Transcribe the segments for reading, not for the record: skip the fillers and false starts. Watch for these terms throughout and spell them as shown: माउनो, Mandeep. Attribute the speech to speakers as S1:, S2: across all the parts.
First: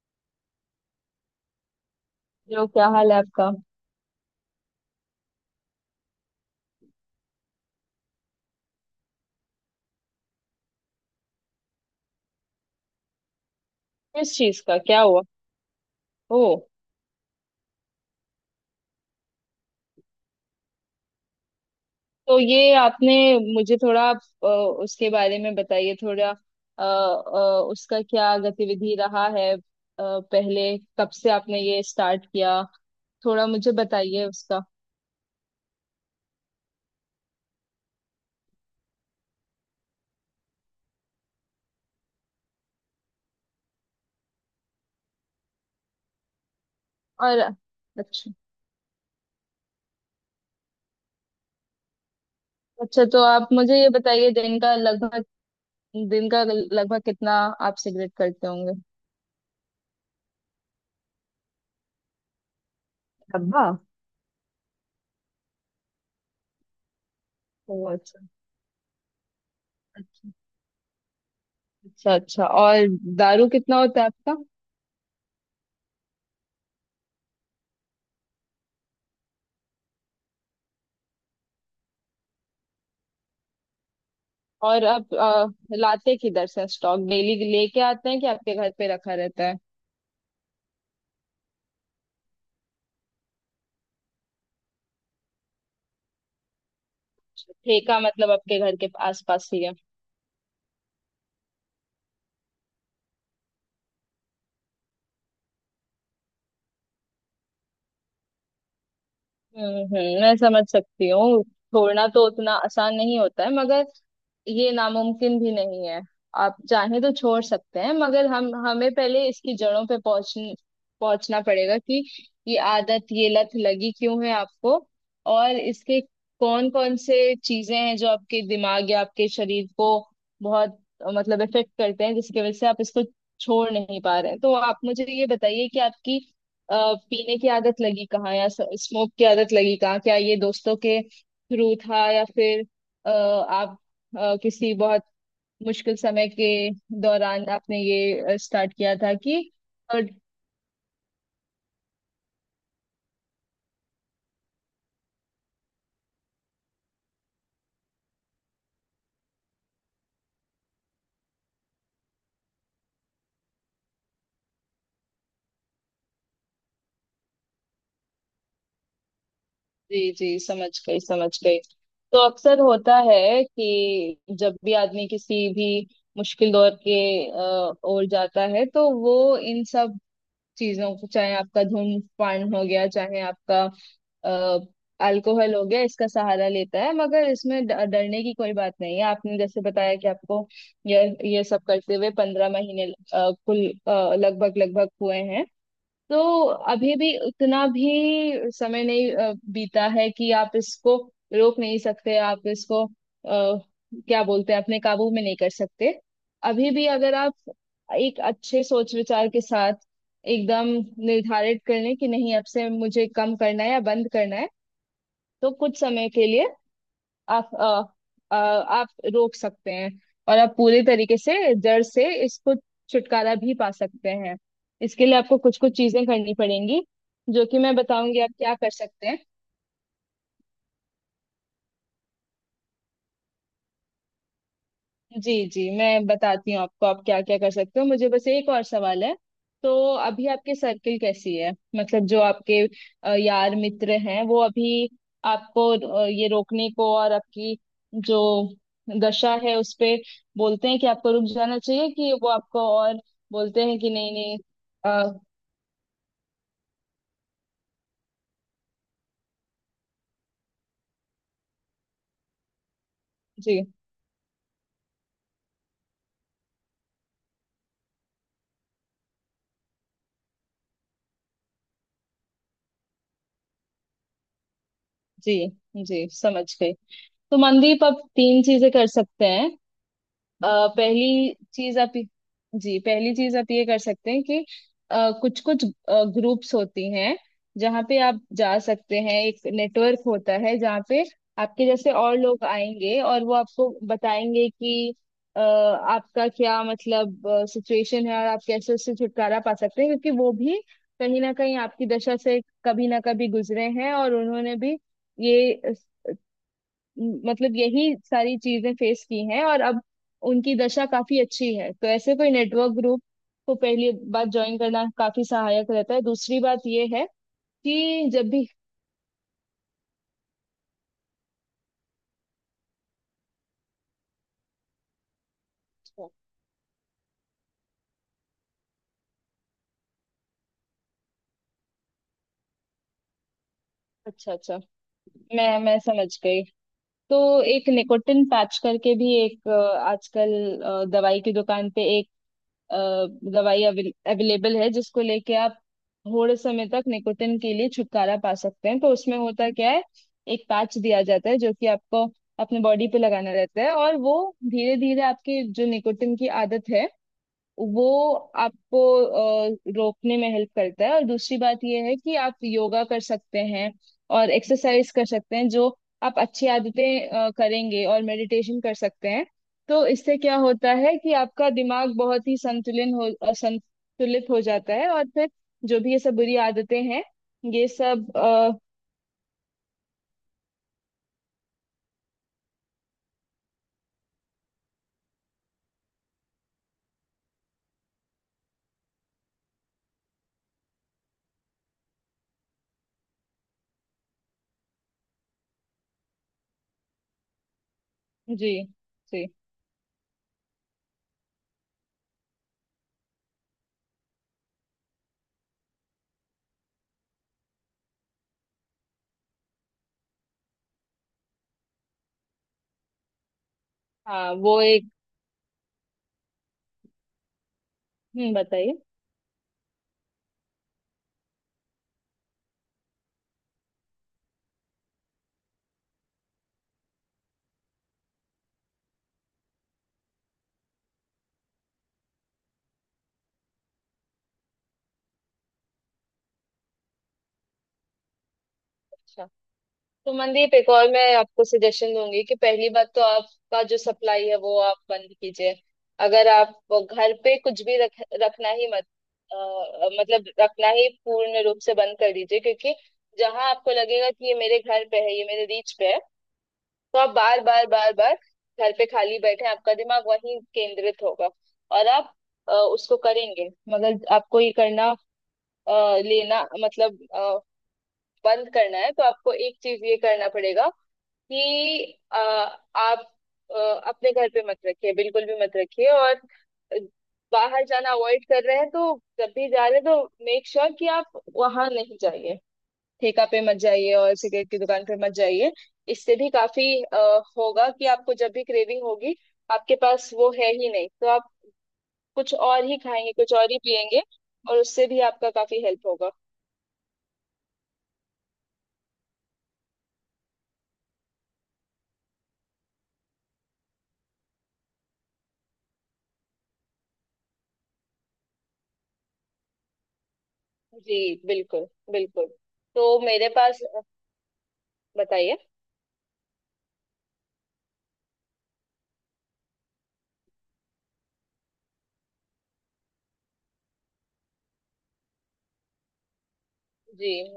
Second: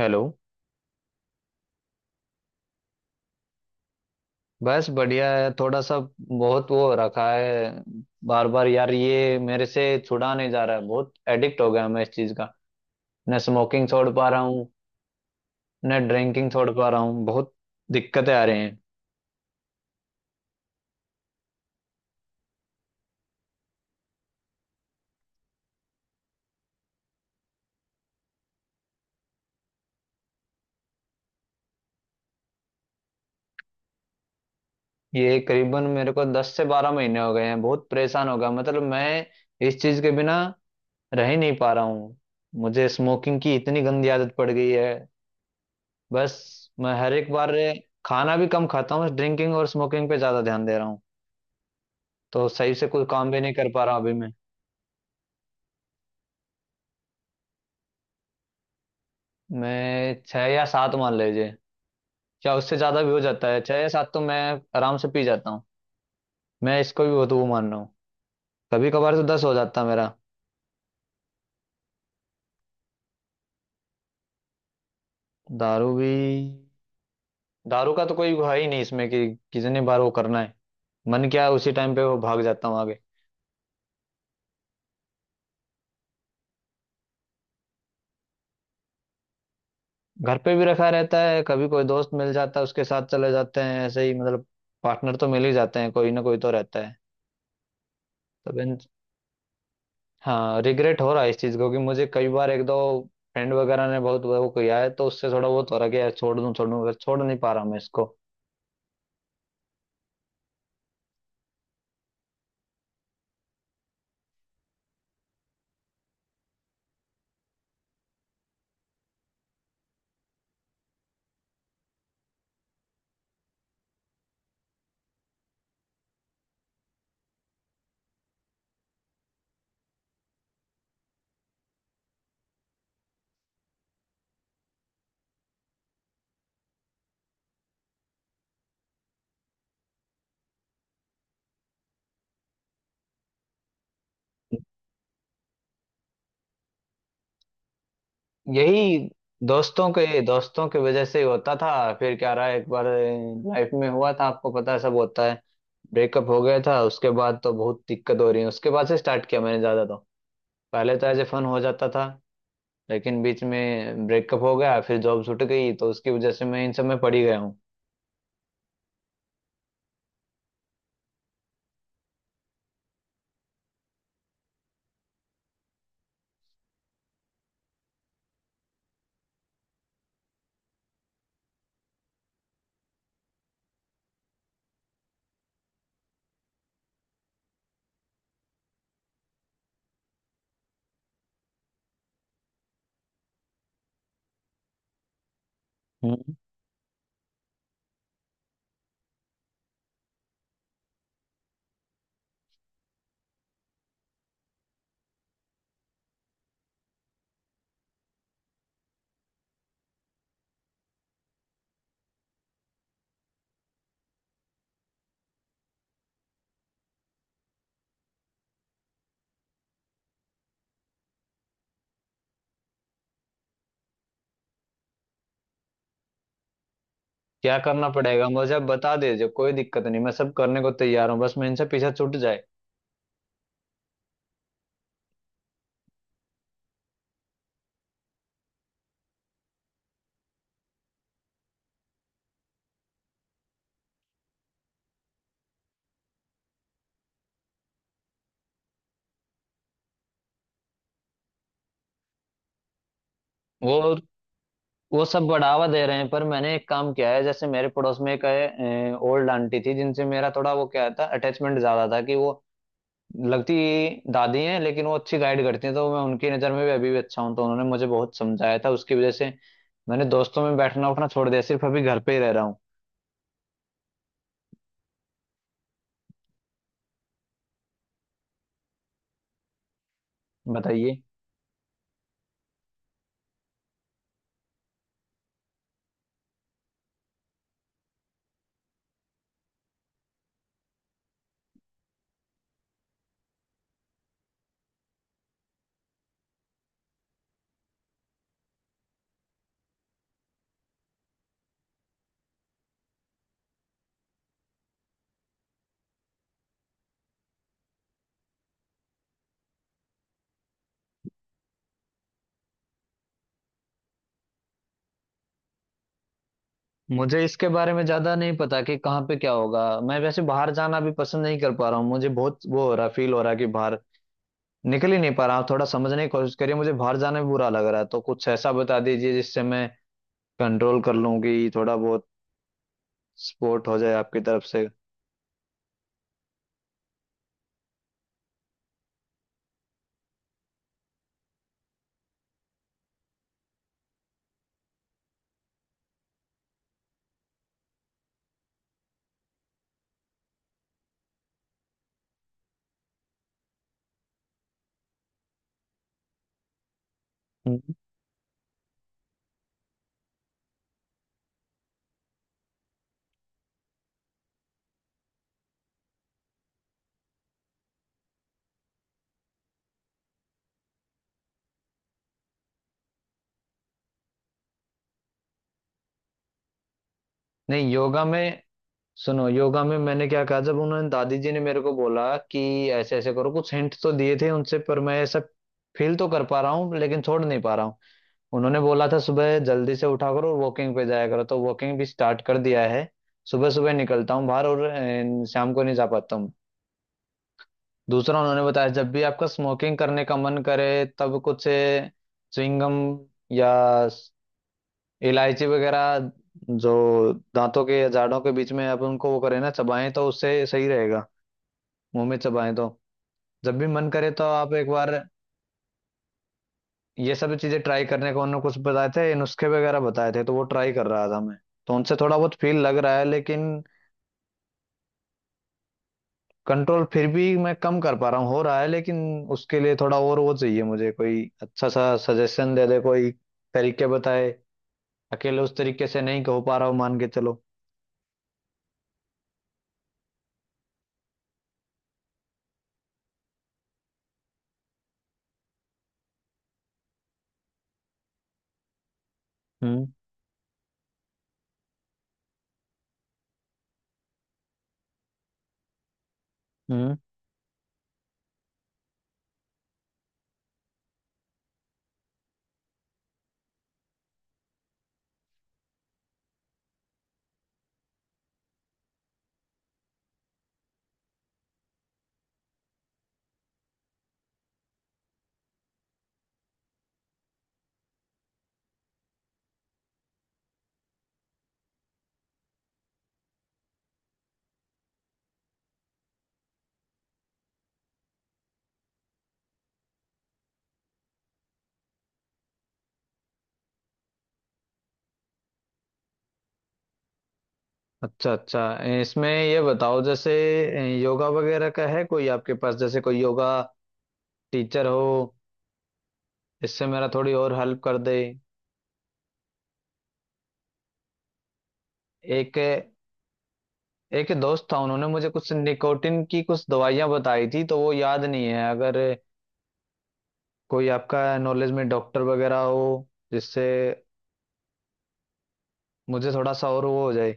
S1: Hello.
S2: जो, क्या हाल है आपका?
S1: बस बढ़िया है, थोड़ा सा बहुत वो रखा है। बार बार यार ये मेरे से छुड़ा नहीं जा रहा है, बहुत एडिक्ट हो गया मैं इस चीज का। न स्मोकिंग छोड़ पा
S2: किस
S1: रहा
S2: चीज
S1: हूँ,
S2: का? क्या हुआ?
S1: न
S2: ओ।
S1: ड्रिंकिंग छोड़ पा रहा हूँ, बहुत दिक्कतें आ रही हैं।
S2: तो ये आपने मुझे थोड़ा अ, उसके बारे में बताइए थोड़ा। उसका क्या गतिविधि रहा है? पहले कब से आपने ये स्टार्ट किया? थोड़ा मुझे बताइए उसका।
S1: ये करीबन मेरे को 10 से 12 महीने हो गए हैं। बहुत परेशान हो गया, मतलब मैं इस चीज के बिना रह ही नहीं पा रहा हूँ। मुझे स्मोकिंग की इतनी गंदी आदत पड़ गई है। बस मैं हर एक
S2: और?
S1: बार
S2: अच्छा।
S1: खाना भी कम खाता हूँ, ड्रिंकिंग और स्मोकिंग पे ज्यादा ध्यान दे रहा हूँ। तो सही से कोई
S2: अच्छा, तो
S1: काम भी
S2: आप
S1: नहीं कर
S2: मुझे
S1: पा
S2: ये
S1: रहा अभी
S2: बताइए,
S1: मैं।
S2: दिन का लगभग कितना आप सिगरेट करते होंगे?
S1: मैं छः या सात मान लीजिए, या उससे ज़्यादा भी हो जाता है।
S2: डब्बा?
S1: छः या सात तो मैं आराम से पी जाता हूँ। मैं इसको भी बहुत वो मान रहा
S2: ओ,
S1: हूँ।
S2: अच्छा
S1: कभी कभार तो 10 हो जाता है मेरा।
S2: अच्छा। अच्छा, अच्छा। और? दारू कितना होता है आपका?
S1: दारू भी, दारू का तो कोई है ही नहीं इसमें कि कितनी बार वो करना है। मन क्या है उसी टाइम पे वो भाग जाता हूँ आगे।
S2: और अब लाते किधर से? स्टॉक डेली लेके आते हैं कि आपके घर पे रखा रहता है?
S1: घर पे भी रखा रहता है, कभी कोई दोस्त मिल जाता है उसके साथ चले जाते हैं, ऐसे ही मतलब पार्टनर तो मिल ही जाते हैं, कोई ना कोई तो रहता है।
S2: ठेका मतलब
S1: तो
S2: आपके घर के आसपास ही है?
S1: हाँ, रिग्रेट हो रहा है इस चीज को, कि मुझे कई बार एक दो फ्रेंड वगैरह ने बहुत वो किया है, तो उससे थोड़ा बहुत हो रहा है कि यार छोड़ दूं छोड़ दूं, पर छोड़ नहीं पा रहा मैं इसको।
S2: हम्म, मैं समझ सकती हूँ। छोड़ना तो उतना आसान नहीं होता है, मगर ये नामुमकिन भी नहीं है। आप चाहें तो छोड़ सकते हैं, मगर हम हमें पहले इसकी जड़ों पे पहुंचना पड़ेगा कि ये आदत, ये लत लगी क्यों है आपको। और इसके कौन कौन से चीजें हैं जो आपके दिमाग या आपके शरीर को बहुत, मतलब, इफेक्ट करते हैं, जिसकी वजह से आप इसको छोड़ नहीं पा रहे हैं? तो आप मुझे ये बताइए कि आपकी अ, पीने की आदत लगी कहाँ या स्मोक की आदत लगी कहाँ? क्या ये दोस्तों के थ्रू था, या फिर अ, आप किसी बहुत मुश्किल समय के दौरान आपने ये स्टार्ट किया
S1: यही,
S2: था कि।
S1: दोस्तों
S2: अ,
S1: के दोस्तों की वजह से ही होता था। फिर क्या रहा, एक बार लाइफ में हुआ था, आपको पता है सब होता है, ब्रेकअप हो गया था, उसके बाद तो बहुत दिक्कत हो रही है। उसके बाद से स्टार्ट किया मैंने ज्यादा। तो पहले तो एज ए फन हो जाता था, लेकिन बीच में ब्रेकअप हो गया, फिर जॉब छूट गई, तो उसकी वजह से मैं इन सब में पड़ी गया हूँ।
S2: जी, जी, समझ गई, समझ गई। तो अक्सर होता है कि जब भी आदमी किसी भी मुश्किल दौर के ओर जाता है, तो वो इन सब चीजों को, चाहे आपका धूम्रपान हो गया, चाहे आपका अल्कोहल हो गया, इसका सहारा लेता है। मगर इसमें डरने की कोई बात नहीं है। आपने जैसे बताया कि आपको ये ये सब करते हुए 15 महीने, कुल लगभग लगभग हुए हैं। तो अभी भी उतना भी समय नहीं बीता है कि आप इसको रोक नहीं सकते, आप इसको क्या बोलते हैं, अपने काबू में नहीं कर सकते। अभी भी अगर आप एक अच्छे सोच विचार के साथ एकदम निर्धारित कर लें कि नहीं, अब से मुझे कम करना है या बंद करना है, तो कुछ समय के लिए आप रोक सकते हैं। और आप पूरे तरीके से जड़ से इसको छुटकारा भी पा सकते हैं। इसके लिए आपको कुछ कुछ चीजें करनी पड़ेंगी जो
S1: क्या
S2: कि मैं
S1: करना
S2: बताऊंगी,
S1: पड़ेगा
S2: आप
S1: मुझे,
S2: क्या
S1: आप
S2: कर
S1: बता
S2: सकते हैं।
S1: दीजिए, कोई दिक्कत नहीं, मैं सब करने को तैयार हूँ, बस मैं इनसे पीछे छूट जाए।
S2: जी, जी, मैं बताती हूँ आपको आप क्या क्या कर सकते हो। मुझे बस एक और सवाल है। तो अभी आपके सर्किल कैसी है? मतलब जो आपके यार मित्र हैं, वो अभी आपको ये रोकने को और आपकी जो दशा है उस पे बोलते हैं कि आपको रुक जाना चाहिए, कि वो आपको और बोलते हैं कि
S1: वो
S2: नहीं, नहीं?
S1: वो
S2: अ,
S1: सब बढ़ावा दे रहे हैं, पर मैंने एक काम किया है। जैसे मेरे पड़ोस में एक ओल्ड आंटी थी, जिनसे मेरा थोड़ा वो क्या था, अटैचमेंट ज्यादा था। कि वो लगती
S2: जी,
S1: दादी हैं, लेकिन वो अच्छी गाइड करती हैं। तो मैं उनकी नज़र में भी अभी भी अच्छा हूँ, तो उन्होंने मुझे बहुत समझाया था। उसकी वजह से मैंने दोस्तों में बैठना उठना छोड़ दिया, सिर्फ अभी घर पे ही रह रहा हूँ।
S2: जी, जी, समझ गई। तो मनदीप, आप तीन चीजें कर सकते हैं। अ,
S1: बताइए।
S2: पहली चीज आप जी, पहली चीज आप ये कर सकते हैं कि कुछ कुछ ग्रुप्स होती हैं जहाँ पे आप जा सकते हैं। एक नेटवर्क होता है जहाँ पे आपके जैसे और लोग आएंगे और वो आपको बताएंगे कि आपका क्या, मतलब, सिचुएशन है और आप कैसे उससे छुटकारा पा सकते हैं, क्योंकि वो भी कहीं ना कहीं आपकी दशा से कभी ना कभी गुजरे हैं और उन्होंने भी ये मतलब यही सारी चीजें फेस की हैं, और अब उनकी दशा काफी अच्छी है। तो ऐसे कोई नेटवर्क ग्रुप को पहली बात ज्वाइन करना काफी सहायक रहता है। दूसरी बात ये है
S1: मुझे इसके बारे में
S2: कि
S1: ज्यादा
S2: जब
S1: नहीं
S2: भी।
S1: पता कि कहाँ पे क्या होगा। मैं वैसे बाहर जाना भी पसंद नहीं कर पा रहा हूँ, मुझे बहुत वो हो रहा, फील हो रहा है कि बाहर निकल ही नहीं पा रहा हूँ। थोड़ा समझने की कोशिश करिए, मुझे बाहर जाना भी बुरा लग रहा है। तो कुछ ऐसा बता दीजिए जिससे मैं कंट्रोल कर लूँ, कि थोड़ा बहुत सपोर्ट हो जाए आपकी
S2: अच्छा,
S1: तरफ
S2: अच्छा।
S1: से।
S2: मैं समझ गई। तो एक निकोटिन पैच करके भी एक, आजकल दवाई की दुकान पे अ, दवाई अवेलेबल है, जिसको लेके आप थोड़े समय तक निकोटिन के लिए छुटकारा पा सकते हैं। तो उसमें होता क्या है, एक पैच दिया जाता है जो कि आपको अपने बॉडी पे लगाना रहता है, और वो धीरे धीरे आपकी जो निकोटिन की आदत है
S1: हम्म।
S2: वो आपको रोकने में हेल्प करता है। और दूसरी बात ये है कि आप योगा कर सकते हैं और एक्सरसाइज कर सकते हैं, जो आप अच्छी आदतें करेंगे, और मेडिटेशन कर सकते हैं। तो इससे क्या होता है कि आपका दिमाग बहुत ही संतुलित हो जाता है, और फिर जो भी ये सब बुरी आदतें हैं, ये
S1: नहीं, योगा
S2: सब
S1: में,
S2: अ,
S1: सुनो, योगा में मैंने क्या कहा, जब उन्होंने, दादी जी ने मेरे को बोला कि ऐसे ऐसे करो, कुछ हिंट तो दिए थे उनसे, पर मैं ऐसा फील तो कर पा रहा हूँ, लेकिन छोड़ नहीं पा रहा हूँ। उन्होंने बोला था सुबह जल्दी से उठा करो और वॉकिंग पे जाया करो, तो वॉकिंग भी स्टार्ट कर दिया है। सुबह सुबह निकलता हूँ बाहर, और शाम को नहीं जा पाता हूँ। दूसरा उन्होंने
S2: जी,
S1: बताया, जब भी आपका
S2: जी।
S1: स्मोकिंग करने का मन करे, तब कुछ च्युइंगम या स- इलायची वगैरह, जो दांतों के या जाड़ों के बीच में आप उनको वो करें, ना, चबाएं तो उससे सही रहेगा। मुंह में चबाएं तो जब भी मन करे तो
S2: हाँ,
S1: आप
S2: वो
S1: एक
S2: एक।
S1: बार, ये सब चीजें ट्राई करने को
S2: हम्म,
S1: उन्होंने कुछ
S2: बताइए।
S1: बताए थे, नुस्खे वगैरह बताए थे, तो वो ट्राई कर रहा था मैं। तो उनसे थोड़ा बहुत फील लग रहा है, लेकिन कंट्रोल फिर भी मैं कम कर पा रहा हूँ, हो रहा है, लेकिन उसके लिए थोड़ा और वो चाहिए मुझे। कोई अच्छा सा सजेशन दे दे कोई, तरीके बताए। अकेले उस तरीके से नहीं कह पा रहा हूँ, मान के चलो।
S2: अच्छा। तो मनदीप, एक और मैं आपको सजेशन दूंगी कि पहली बात तो आपका जो सप्लाई है वो आप बंद कीजिए। अगर आप वो घर पे कुछ भी रख रखना ही मत। अ,
S1: हम्म,
S2: मतलब रखना ही पूर्ण रूप से बंद कर दीजिए, क्योंकि जहां आपको लगेगा कि ये मेरे घर पे है, ये मेरे रीच पे है,
S1: हम्म।
S2: तो आप बार बार बार बार घर पे खाली बैठे हैं, आपका दिमाग वहीं केंद्रित होगा, और आप उसको करेंगे। मगर आपको ये करना, अ, लेना, मतलब बंद करना है, तो आपको एक चीज ये करना पड़ेगा कि आप अ, अपने घर पे मत रखिए, बिल्कुल भी मत रखिए। और बाहर जाना अवॉइड कर रहे हैं, तो जब भी जा रहे हैं तो मेक श्योर कि आप वहां नहीं जाइए। ठेका पे मत जाइए और सिगरेट की दुकान पे मत जाइए। इससे भी काफी होगा कि आपको जब भी क्रेविंग होगी, आपके पास वो है ही नहीं, तो आप कुछ और ही खाएंगे, कुछ और ही पिएंगे, और उससे भी आपका काफी हेल्प होगा।
S1: अच्छा, अच्छा। इसमें ये बताओ, जैसे योगा वगैरह का है कोई आपके पास, जैसे कोई योगा टीचर हो, इससे मेरा थोड़ी और हेल्प कर दे।
S2: जी, बिल्कुल, बिल्कुल।
S1: एक
S2: तो मेरे पास।
S1: एक दोस्त था, उन्होंने मुझे
S2: बताइए।
S1: कुछ निकोटिन की कुछ दवाइयाँ बताई थी, तो वो याद नहीं है। अगर कोई आपका नॉलेज में डॉक्टर वगैरह हो जिससे मुझे थोड़ा सा और वो
S2: जी,
S1: हो जाए।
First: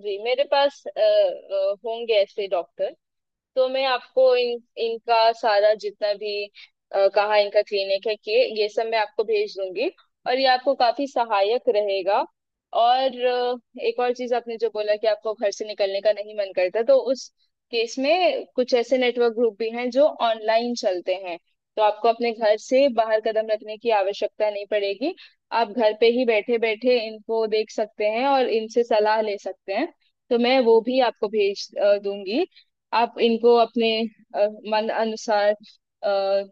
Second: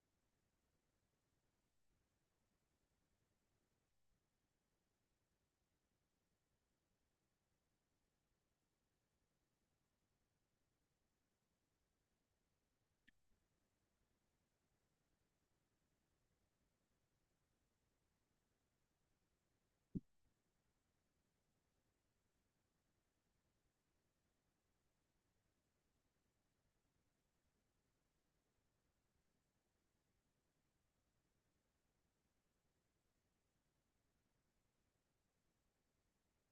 S2: जी, मेरे पास होंगे ऐसे डॉक्टर। तो मैं आपको इन इनका सारा जितना भी, कहाँ इनका क्लिनिक है, कि ये सब मैं आपको भेज दूंगी, और ये आपको काफी सहायक रहेगा। और एक और चीज, आपने जो बोला कि आपको घर से निकलने का नहीं मन करता, तो उस केस में कुछ ऐसे नेटवर्क ग्रुप भी हैं जो ऑनलाइन चलते हैं। तो आपको अपने घर से बाहर कदम रखने की आवश्यकता नहीं पड़ेगी। आप घर पे ही बैठे बैठे इनको देख सकते हैं और इनसे सलाह ले सकते हैं। तो मैं वो भी आपको भेज दूंगी। आप इनको अपने अ, मन अनुसार अ,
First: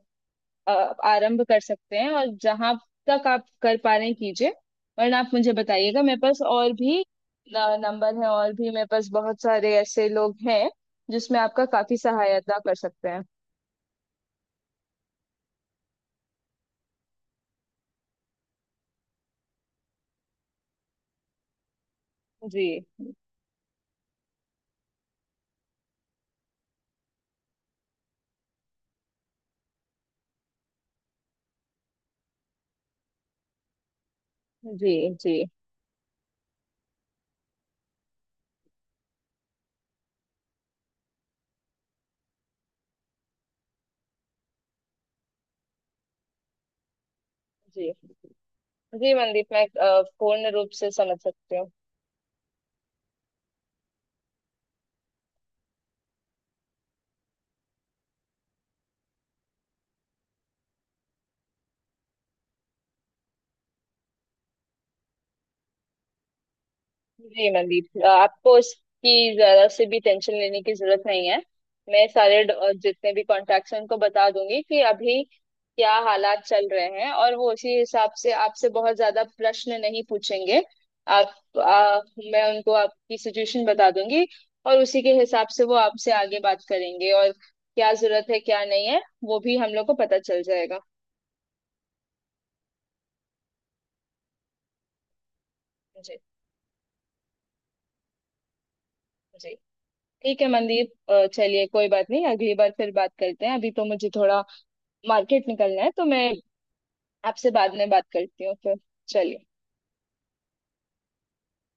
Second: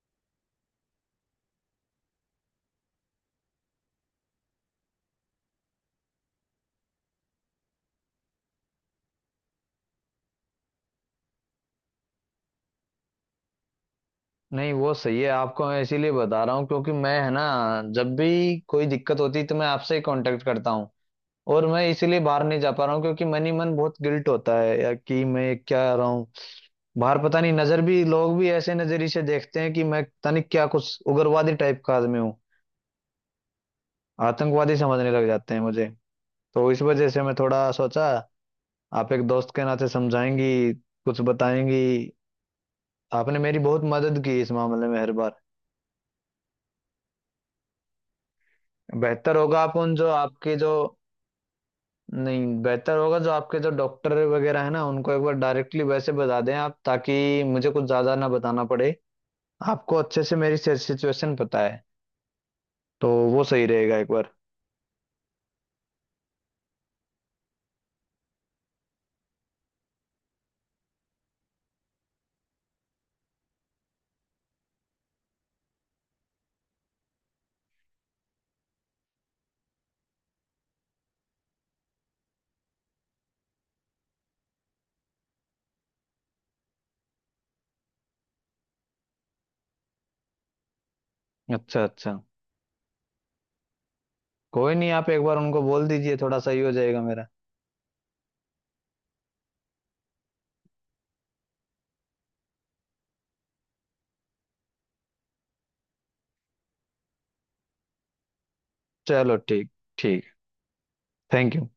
S2: अ, आरंभ कर सकते हैं, और जहां तक आप कर पा रहे हैं कीजिए। वरना आप मुझे बताइएगा, मेरे पास और भी नंबर है, और भी मेरे पास बहुत सारे ऐसे लोग हैं जिसमें आपका काफी सहायता कर सकते हैं।
S1: नहीं, वो सही है, आपको मैं इसीलिए बता रहा हूँ क्योंकि मैं, है ना, जब भी कोई दिक्कत होती है तो मैं आपसे ही कांटेक्ट करता हूँ। और मैं इसीलिए बाहर नहीं
S2: जी,
S1: जा पा रहा हूँ,
S2: जी,
S1: क्योंकि मन ही मन बहुत गिल्ट होता है, या कि मैं क्या रहा हूँ। बाहर पता नहीं, नजर भी, लोग भी ऐसे नजरिए से देखते हैं कि मैं पता नहीं क्या कुछ उग्रवादी टाइप का आदमी हूँ। आतंकवादी
S2: जी,
S1: समझने लग
S2: जी,
S1: जाते हैं मुझे। तो इस वजह से मैं थोड़ा सोचा आप एक दोस्त के नाते समझाएंगी, कुछ बताएंगी। आपने मेरी बहुत मदद की इस मामले में, हर बार।
S2: जी, जी,
S1: बेहतर
S2: मंदीप,
S1: होगा
S2: मैं
S1: आप उन जो
S2: पूर्ण
S1: आपके जो
S2: रूप से समझ सकती हूँ।
S1: नहीं, बेहतर होगा जो आपके जो डॉक्टर वगैरह है ना, उनको एक बार डायरेक्टली वैसे बता दें आप, ताकि मुझे कुछ ज्यादा ना बताना पड़े। आपको अच्छे से मेरी सिचुएशन पता है, तो वो सही रहेगा एक बार।
S2: जी, मनदीप, आपको इसकी जरा से भी टेंशन लेने की जरूरत नहीं है। मैं सारे जितने भी कॉन्टैक्ट्स हैं उनको बता दूंगी कि अभी क्या हालात चल रहे हैं, और वो उसी हिसाब से आपसे बहुत ज्यादा प्रश्न नहीं पूछेंगे। आप आ, मैं उनको आपकी सिचुएशन बता दूंगी, और उसी के हिसाब से वो आपसे आगे बात करेंगे, और क्या जरूरत है क्या नहीं है वो भी हम लोग को पता चल जाएगा।
S1: अच्छा, अच्छा, कोई नहीं, आप एक बार उनको बोल दीजिए,
S2: जी,
S1: थोड़ा सही हो जाएगा मेरा।
S2: जी, ठीक है मनदीप। चलिए, कोई बात नहीं, अगली बार फिर बात करते हैं। अभी तो मुझे थोड़ा मार्केट निकलना है, तो मैं आपसे बाद में बात करती हूँ फिर।
S1: चलो,
S2: चलिए।
S1: ठीक। ठीक। Thank you.